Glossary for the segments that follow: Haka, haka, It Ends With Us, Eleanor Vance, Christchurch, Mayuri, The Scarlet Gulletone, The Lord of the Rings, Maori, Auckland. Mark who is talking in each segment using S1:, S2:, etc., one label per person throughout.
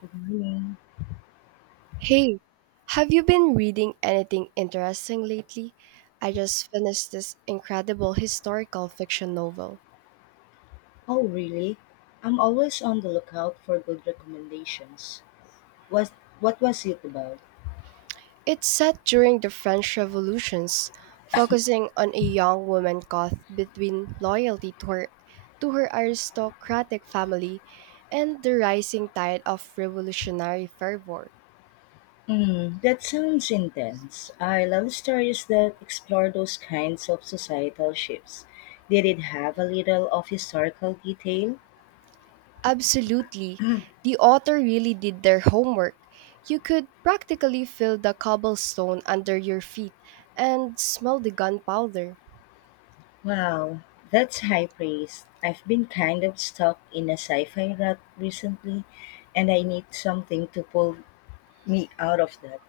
S1: Good morning.
S2: Hey, have you been reading anything interesting lately? I just finished this incredible historical fiction novel.
S1: Oh, really? I'm always on the lookout for good recommendations. Was What was it about?
S2: It's set during the French Revolutions, focusing on a young woman caught between loyalty to her aristocratic family and the rising tide of revolutionary fervor.
S1: Hmm, that sounds intense. I love stories that explore those kinds of societal shifts. Did it have a little of historical detail?
S2: Absolutely. The author really did their homework. You could practically feel the cobblestone under your feet and smell the gunpowder.
S1: Wow, that's high praise. I've been kind of stuck in a sci-fi rut recently, and I need something to pull me out of that.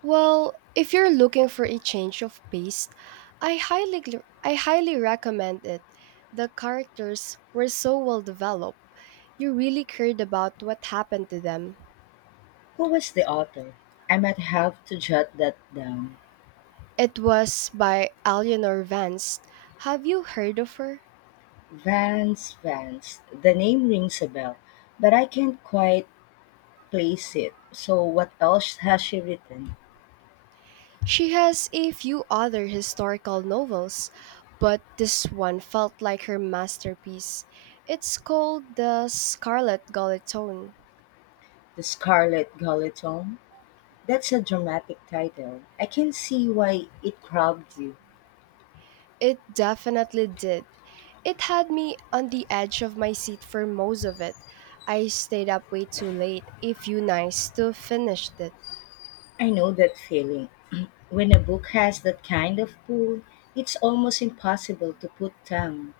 S2: Well, if you're looking for a change of pace, I highly I highly recommend it. The characters were so well developed. You really cared about what happened to them.
S1: Who was the author? I might have to jot that down.
S2: It was by Eleanor Vance. Have you heard of her?
S1: Vance. The name rings a bell, but I can't quite place it. So, what else has she written?
S2: She has a few other historical novels, but this one felt like her masterpiece. It's called The Scarlet Gulletone.
S1: The Scarlet Guillotine? That's a dramatic title. I can see why it grabbed you.
S2: It definitely did. It had me on the edge of my seat for most of it. I stayed up way too late a few nights to finish it.
S1: I know that feeling. When a book has that kind of pull, it's almost impossible to put down.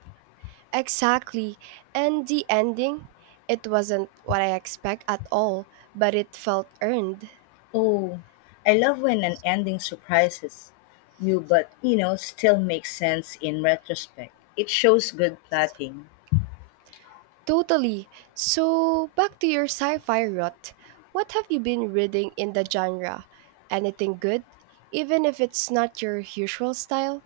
S2: Exactly. And the ending? It wasn't what I expect at all, but it felt earned.
S1: Oh, I love when an ending surprises you, but still makes sense in retrospect. It shows good plotting.
S2: Totally. So, back to your sci fi rut. What have you been reading in the genre? Anything good? Even if it's not your usual style?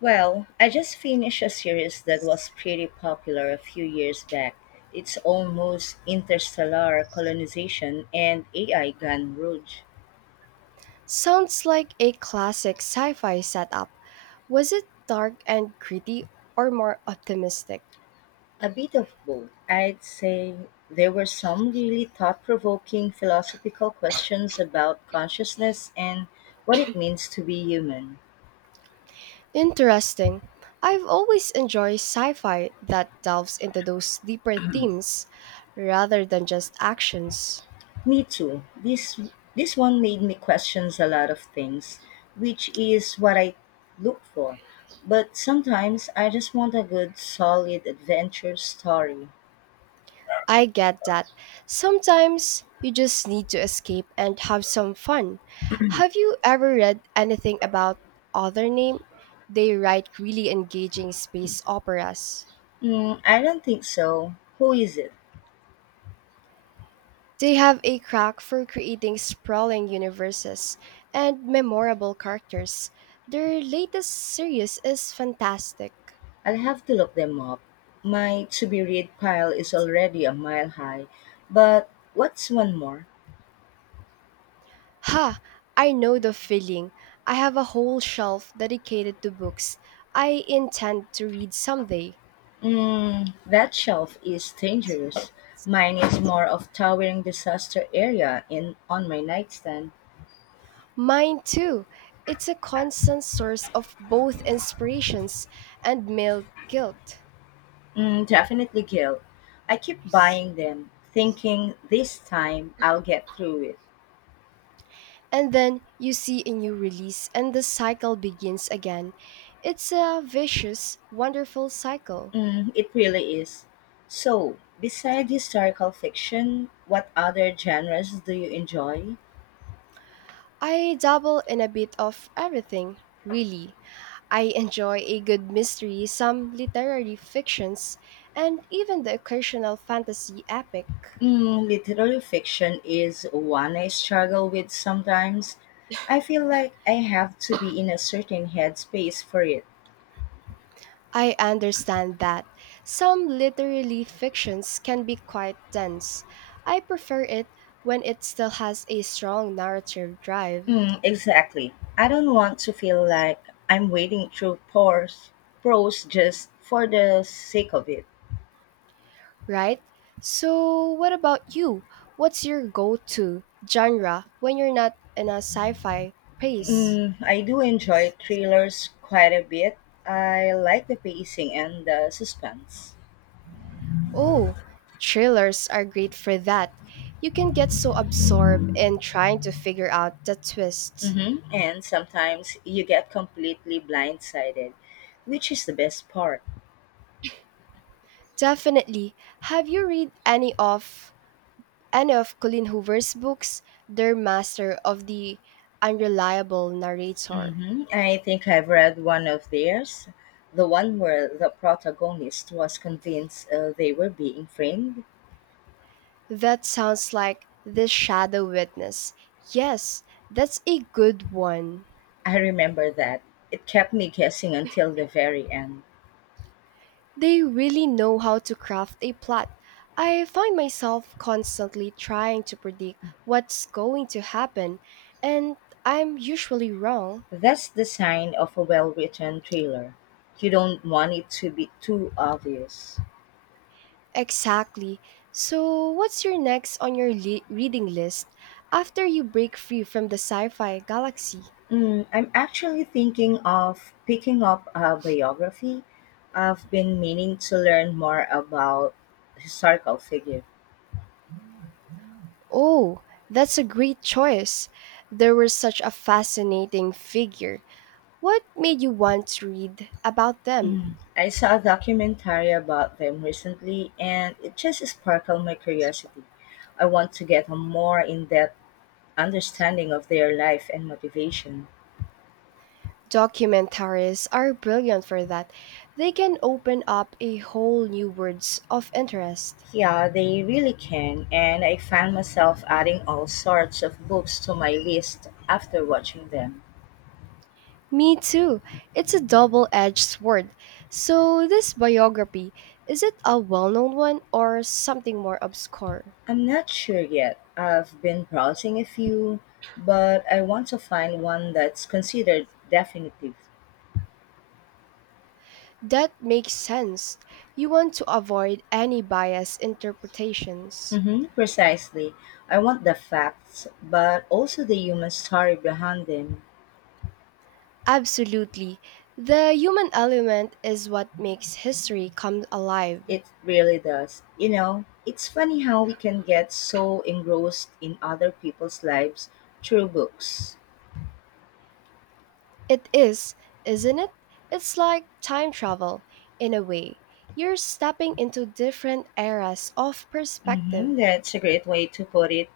S1: Well, I just finished a series that was pretty popular a few years back. It's almost interstellar colonization and AI gun rogue.
S2: Sounds like a classic sci fi setup. Was it dark and gritty or more optimistic?
S1: A bit of both. I'd say there were some really thought provoking philosophical questions about consciousness and what it means to be human.
S2: Interesting. I've always enjoyed sci fi that delves into those deeper themes rather than just actions.
S1: Me too. This one made me questions a lot of things, which is what I look for. But sometimes I just want a good, solid adventure story.
S2: I get that. Sometimes you just need to escape and have some fun. Have you ever read anything about Other Name? They write really engaging space operas.
S1: Mm, I don't think so. Who is it?
S2: They have a crack for creating sprawling universes and memorable characters. Their latest series is fantastic.
S1: I'll have to look them up. My to be read pile is already a mile high, but what's one more?
S2: Ha! I know the feeling. I have a whole shelf dedicated to books I intend to read someday.
S1: Mm, that shelf is dangerous. Mine is more of towering disaster area in on my nightstand.
S2: Mine too. It's a constant source of both inspirations and male guilt.
S1: Mm, definitely guilt. I keep buying them, thinking this time I'll get through it.
S2: And then you see a new release and the cycle begins again. It's a vicious, wonderful cycle.
S1: Mm, it really is. So, beside historical fiction, what other genres do you enjoy?
S2: I dabble in a bit of everything, really. I enjoy a good mystery, some literary fictions, and even the occasional fantasy epic.
S1: Mm, literary fiction is one I struggle with sometimes. I feel like I have to be in a certain headspace for it.
S2: I understand that. Some literary fictions can be quite dense. I prefer it when it still has a strong narrative drive,
S1: Mm, exactly. I don't want to feel like I'm wading through prose just for the sake of it.
S2: right? So, what about you? What's your go to genre when you're not in a sci fi pace?
S1: Mm, I do enjoy thrillers quite a bit. I like the pacing and the suspense.
S2: Oh, thrillers are great for that. You can get so absorbed in trying to figure out the twist.
S1: Hmm. And sometimes you get completely blindsided, which is the best part.
S2: Definitely. Have you read any of Colleen Hoover's books, they're master of the unreliable narrator.
S1: Hmm. I think I've read one of theirs, the one where the protagonist was convinced they were being framed.
S2: That sounds like the shadow witness. Yes, that's a good one.
S1: I remember that. It kept me guessing until the very end.
S2: They really know how to craft a plot. I find myself constantly trying to predict what's going to happen, and I'm usually wrong.
S1: That's the sign of a well written thriller. You don't want it to be too obvious.
S2: Exactly. So, what's your next on your reading list after you break free from the sci fi galaxy?
S1: Mm, I'm actually thinking of picking up a biography. I've been meaning to learn more about historical figure.
S2: Oh, that's a great choice. They were such a fascinating figure. What made you want to read about
S1: Mhm.
S2: them?
S1: I saw a documentary about them recently and it just sparkled my curiosity. I want to get a more in-depth understanding of their life and motivation.
S2: Documentaries are brilliant for that. They can open up a whole new worlds of interest.
S1: Yeah, they really can, and I found myself adding all sorts of books to my list after watching them.
S2: Me too. It's a double-edged sword. So this biography, is it a well-known one or something more obscure?
S1: I'm not sure yet. I've been browsing a few, but I want to find one that's considered definitive.
S2: That makes sense. You want to avoid any biased interpretations.
S1: Hmm, precisely. I want the facts, but also the human story behind them.
S2: Absolutely. The human element is what makes history come alive.
S1: It really does. You know, it's funny how we can get so engrossed in other people's lives through books.
S2: It is, isn't it? It's like time travel, in a way. You're stepping into different eras of
S1: Hmm,
S2: perspective.
S1: that's a great way to put it.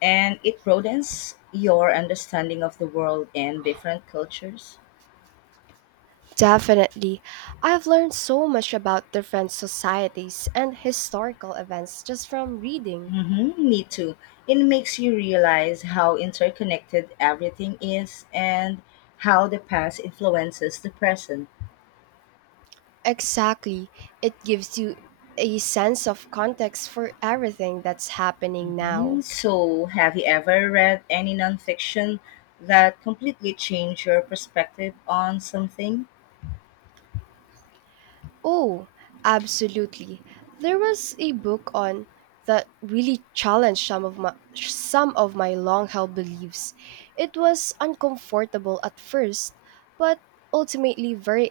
S1: And it broadens your understanding of the world and different cultures.
S2: Definitely. I've learned so much about different societies and historical events just from reading.
S1: Hmm, me too. It makes you realize how interconnected everything is and how the past influences the present.
S2: Exactly. It gives you a sense of context for everything that's happening
S1: Hmm.
S2: now.
S1: So, have you ever read any nonfiction that completely changed your perspective on something?
S2: Oh, absolutely. There was a book on that really challenged some of my long-held beliefs. It was uncomfortable at first, but ultimately very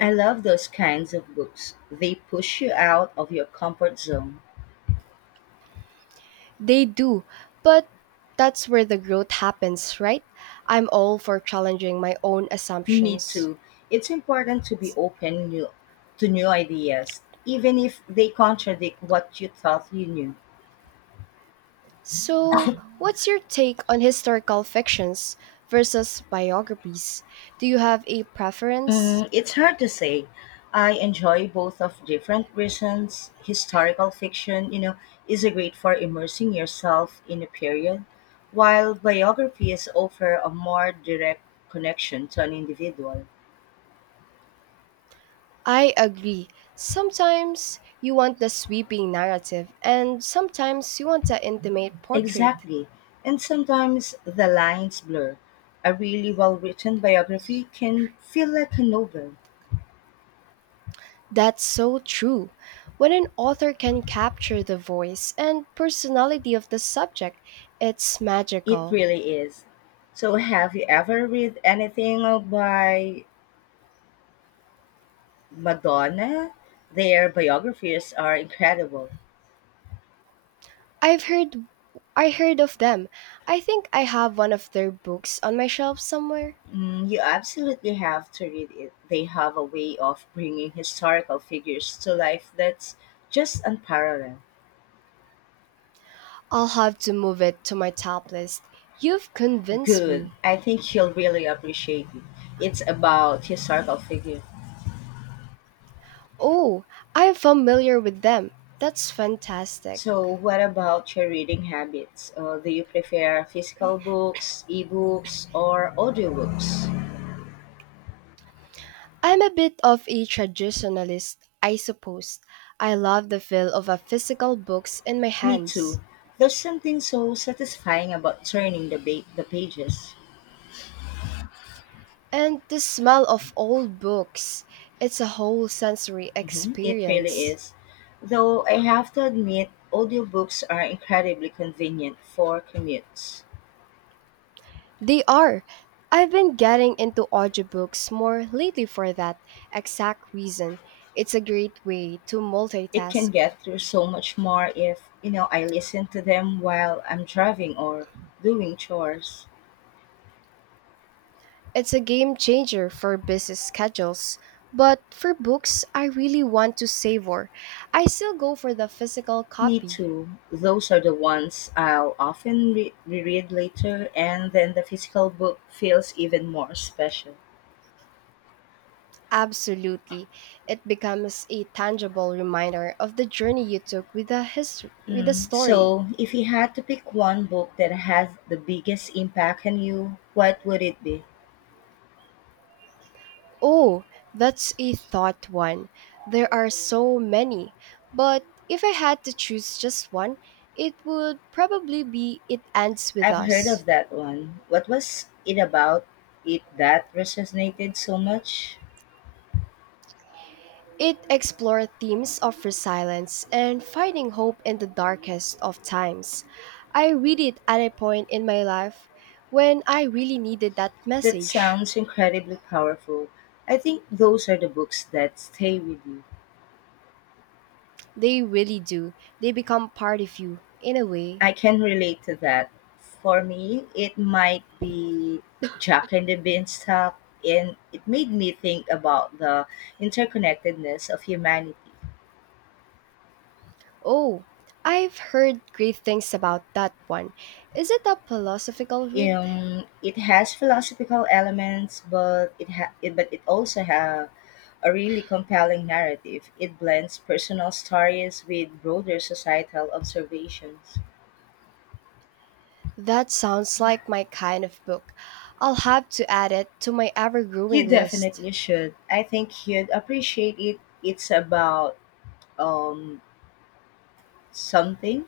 S1: I love those kinds of books. They push you out of your comfort zone.
S2: They do, but that's where the growth happens, right? I'm all for challenging my own
S1: Me
S2: assumptions.
S1: too. It's important to be to new ideas, even if they contradict what you thought you knew.
S2: So, what's your take on historical fictions versus biographies? Do you have a preference?
S1: Mm, it's hard to say. I enjoy both of different reasons. Historical fiction, is a great for immersing yourself in a period, while biographies offer a more direct connection to an individual.
S2: I agree. Sometimes you want the sweeping narrative, and sometimes you want the intimate portrait.
S1: Exactly. And sometimes the lines blur. A really well written biography can feel like a novel.
S2: That's so true. When an author can capture the voice and personality of the subject, it's
S1: It
S2: magical.
S1: really is. So, have you ever read anything by Madonna, their biographies are incredible.
S2: I've heard I heard of them. I think I have one of their books on my shelf somewhere.
S1: Mm, you absolutely have to read it. They have a way of bringing historical figures to life that's just unparalleled.
S2: I'll have to move it to my top list. You've convinced
S1: Good.
S2: me.
S1: I think you'll really appreciate it. It's about historical figure.
S2: Oh, I'm familiar with them. That's fantastic.
S1: So, what about your reading habits? Do you prefer physical books, ebooks, or audiobooks?
S2: I'm a bit of a traditionalist, I suppose. I love the feel of a physical books in my
S1: Me
S2: hands.
S1: too. There's something so satisfying about turning the pages.
S2: And the smell of old books. It's a whole sensory
S1: Hmm. It really
S2: experience.
S1: is. Though I have to admit, audiobooks are incredibly convenient for commutes.
S2: They are. I've been getting into audiobooks more lately for that exact reason. It's a great way to
S1: It
S2: multitask.
S1: can get through so much more if I listen to them while I'm driving or doing chores.
S2: It's a game changer for busy schedules. But for books I really want to savor, I still go for the physical
S1: Me
S2: copy.
S1: too. Those are the ones I'll often reread later, and then the physical book feels even more special.
S2: Absolutely. It becomes a tangible reminder of the journey you took with a history with a
S1: Mm.
S2: story.
S1: So, if you had to pick one book that has the biggest impact on you, what would it be?
S2: Oh, that's a thought one. There are so many. But if I had to choose just one, it would probably be It Ends With
S1: I've heard
S2: Us.
S1: of that one. What was it about it that resonated so much?
S2: It explored themes of resilience and finding hope in the darkest of times. I read it at a point in my life when I really needed that
S1: That
S2: message.
S1: sounds incredibly powerful. I think those are the books that stay with you.
S2: They really do. They become part of you, in a way.
S1: I can relate to that. For me, it might be Jack and the Beanstalk, and it made me think about the interconnectedness of humanity.
S2: Oh, I've heard great things about that one. Is it a philosophical read?
S1: It has philosophical elements, but it also has a really compelling narrative. It blends personal stories with broader societal observations.
S2: That sounds like my kind of book. I'll have to add it to my ever growing
S1: You
S2: list.
S1: definitely should. I think you'd appreciate it. It's about um something.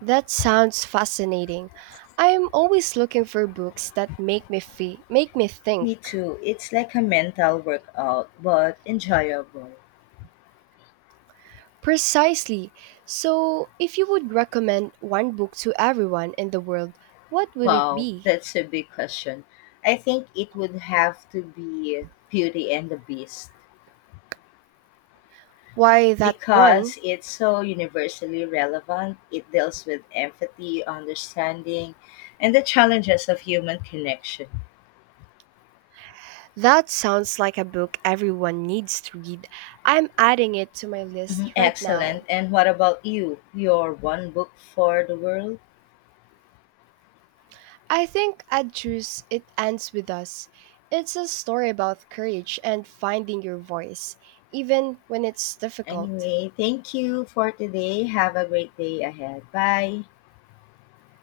S2: That sounds fascinating. I'm always looking for books that make me make me
S1: Me
S2: think.
S1: too. It's like a mental workout, but enjoyable.
S2: Precisely. So, if you would recommend one book to everyone in the world, what would it
S1: Wow,
S2: be?
S1: that's a big question. I think it would have to be Beauty and the Beast.
S2: Why that one?
S1: Because it's so universally relevant. It deals with empathy, understanding, and the challenges of human connection.
S2: That sounds like a book everyone needs to read. I'm adding it to my
S1: Mhm.
S2: list right
S1: Excellent.
S2: now.
S1: And what about you? Your one book for the world?
S2: I think I'd choose It Ends With Us. It's a story about courage and finding your voice, even when it's difficult.
S1: Anyway, thank you for today. Have a great day ahead. Bye.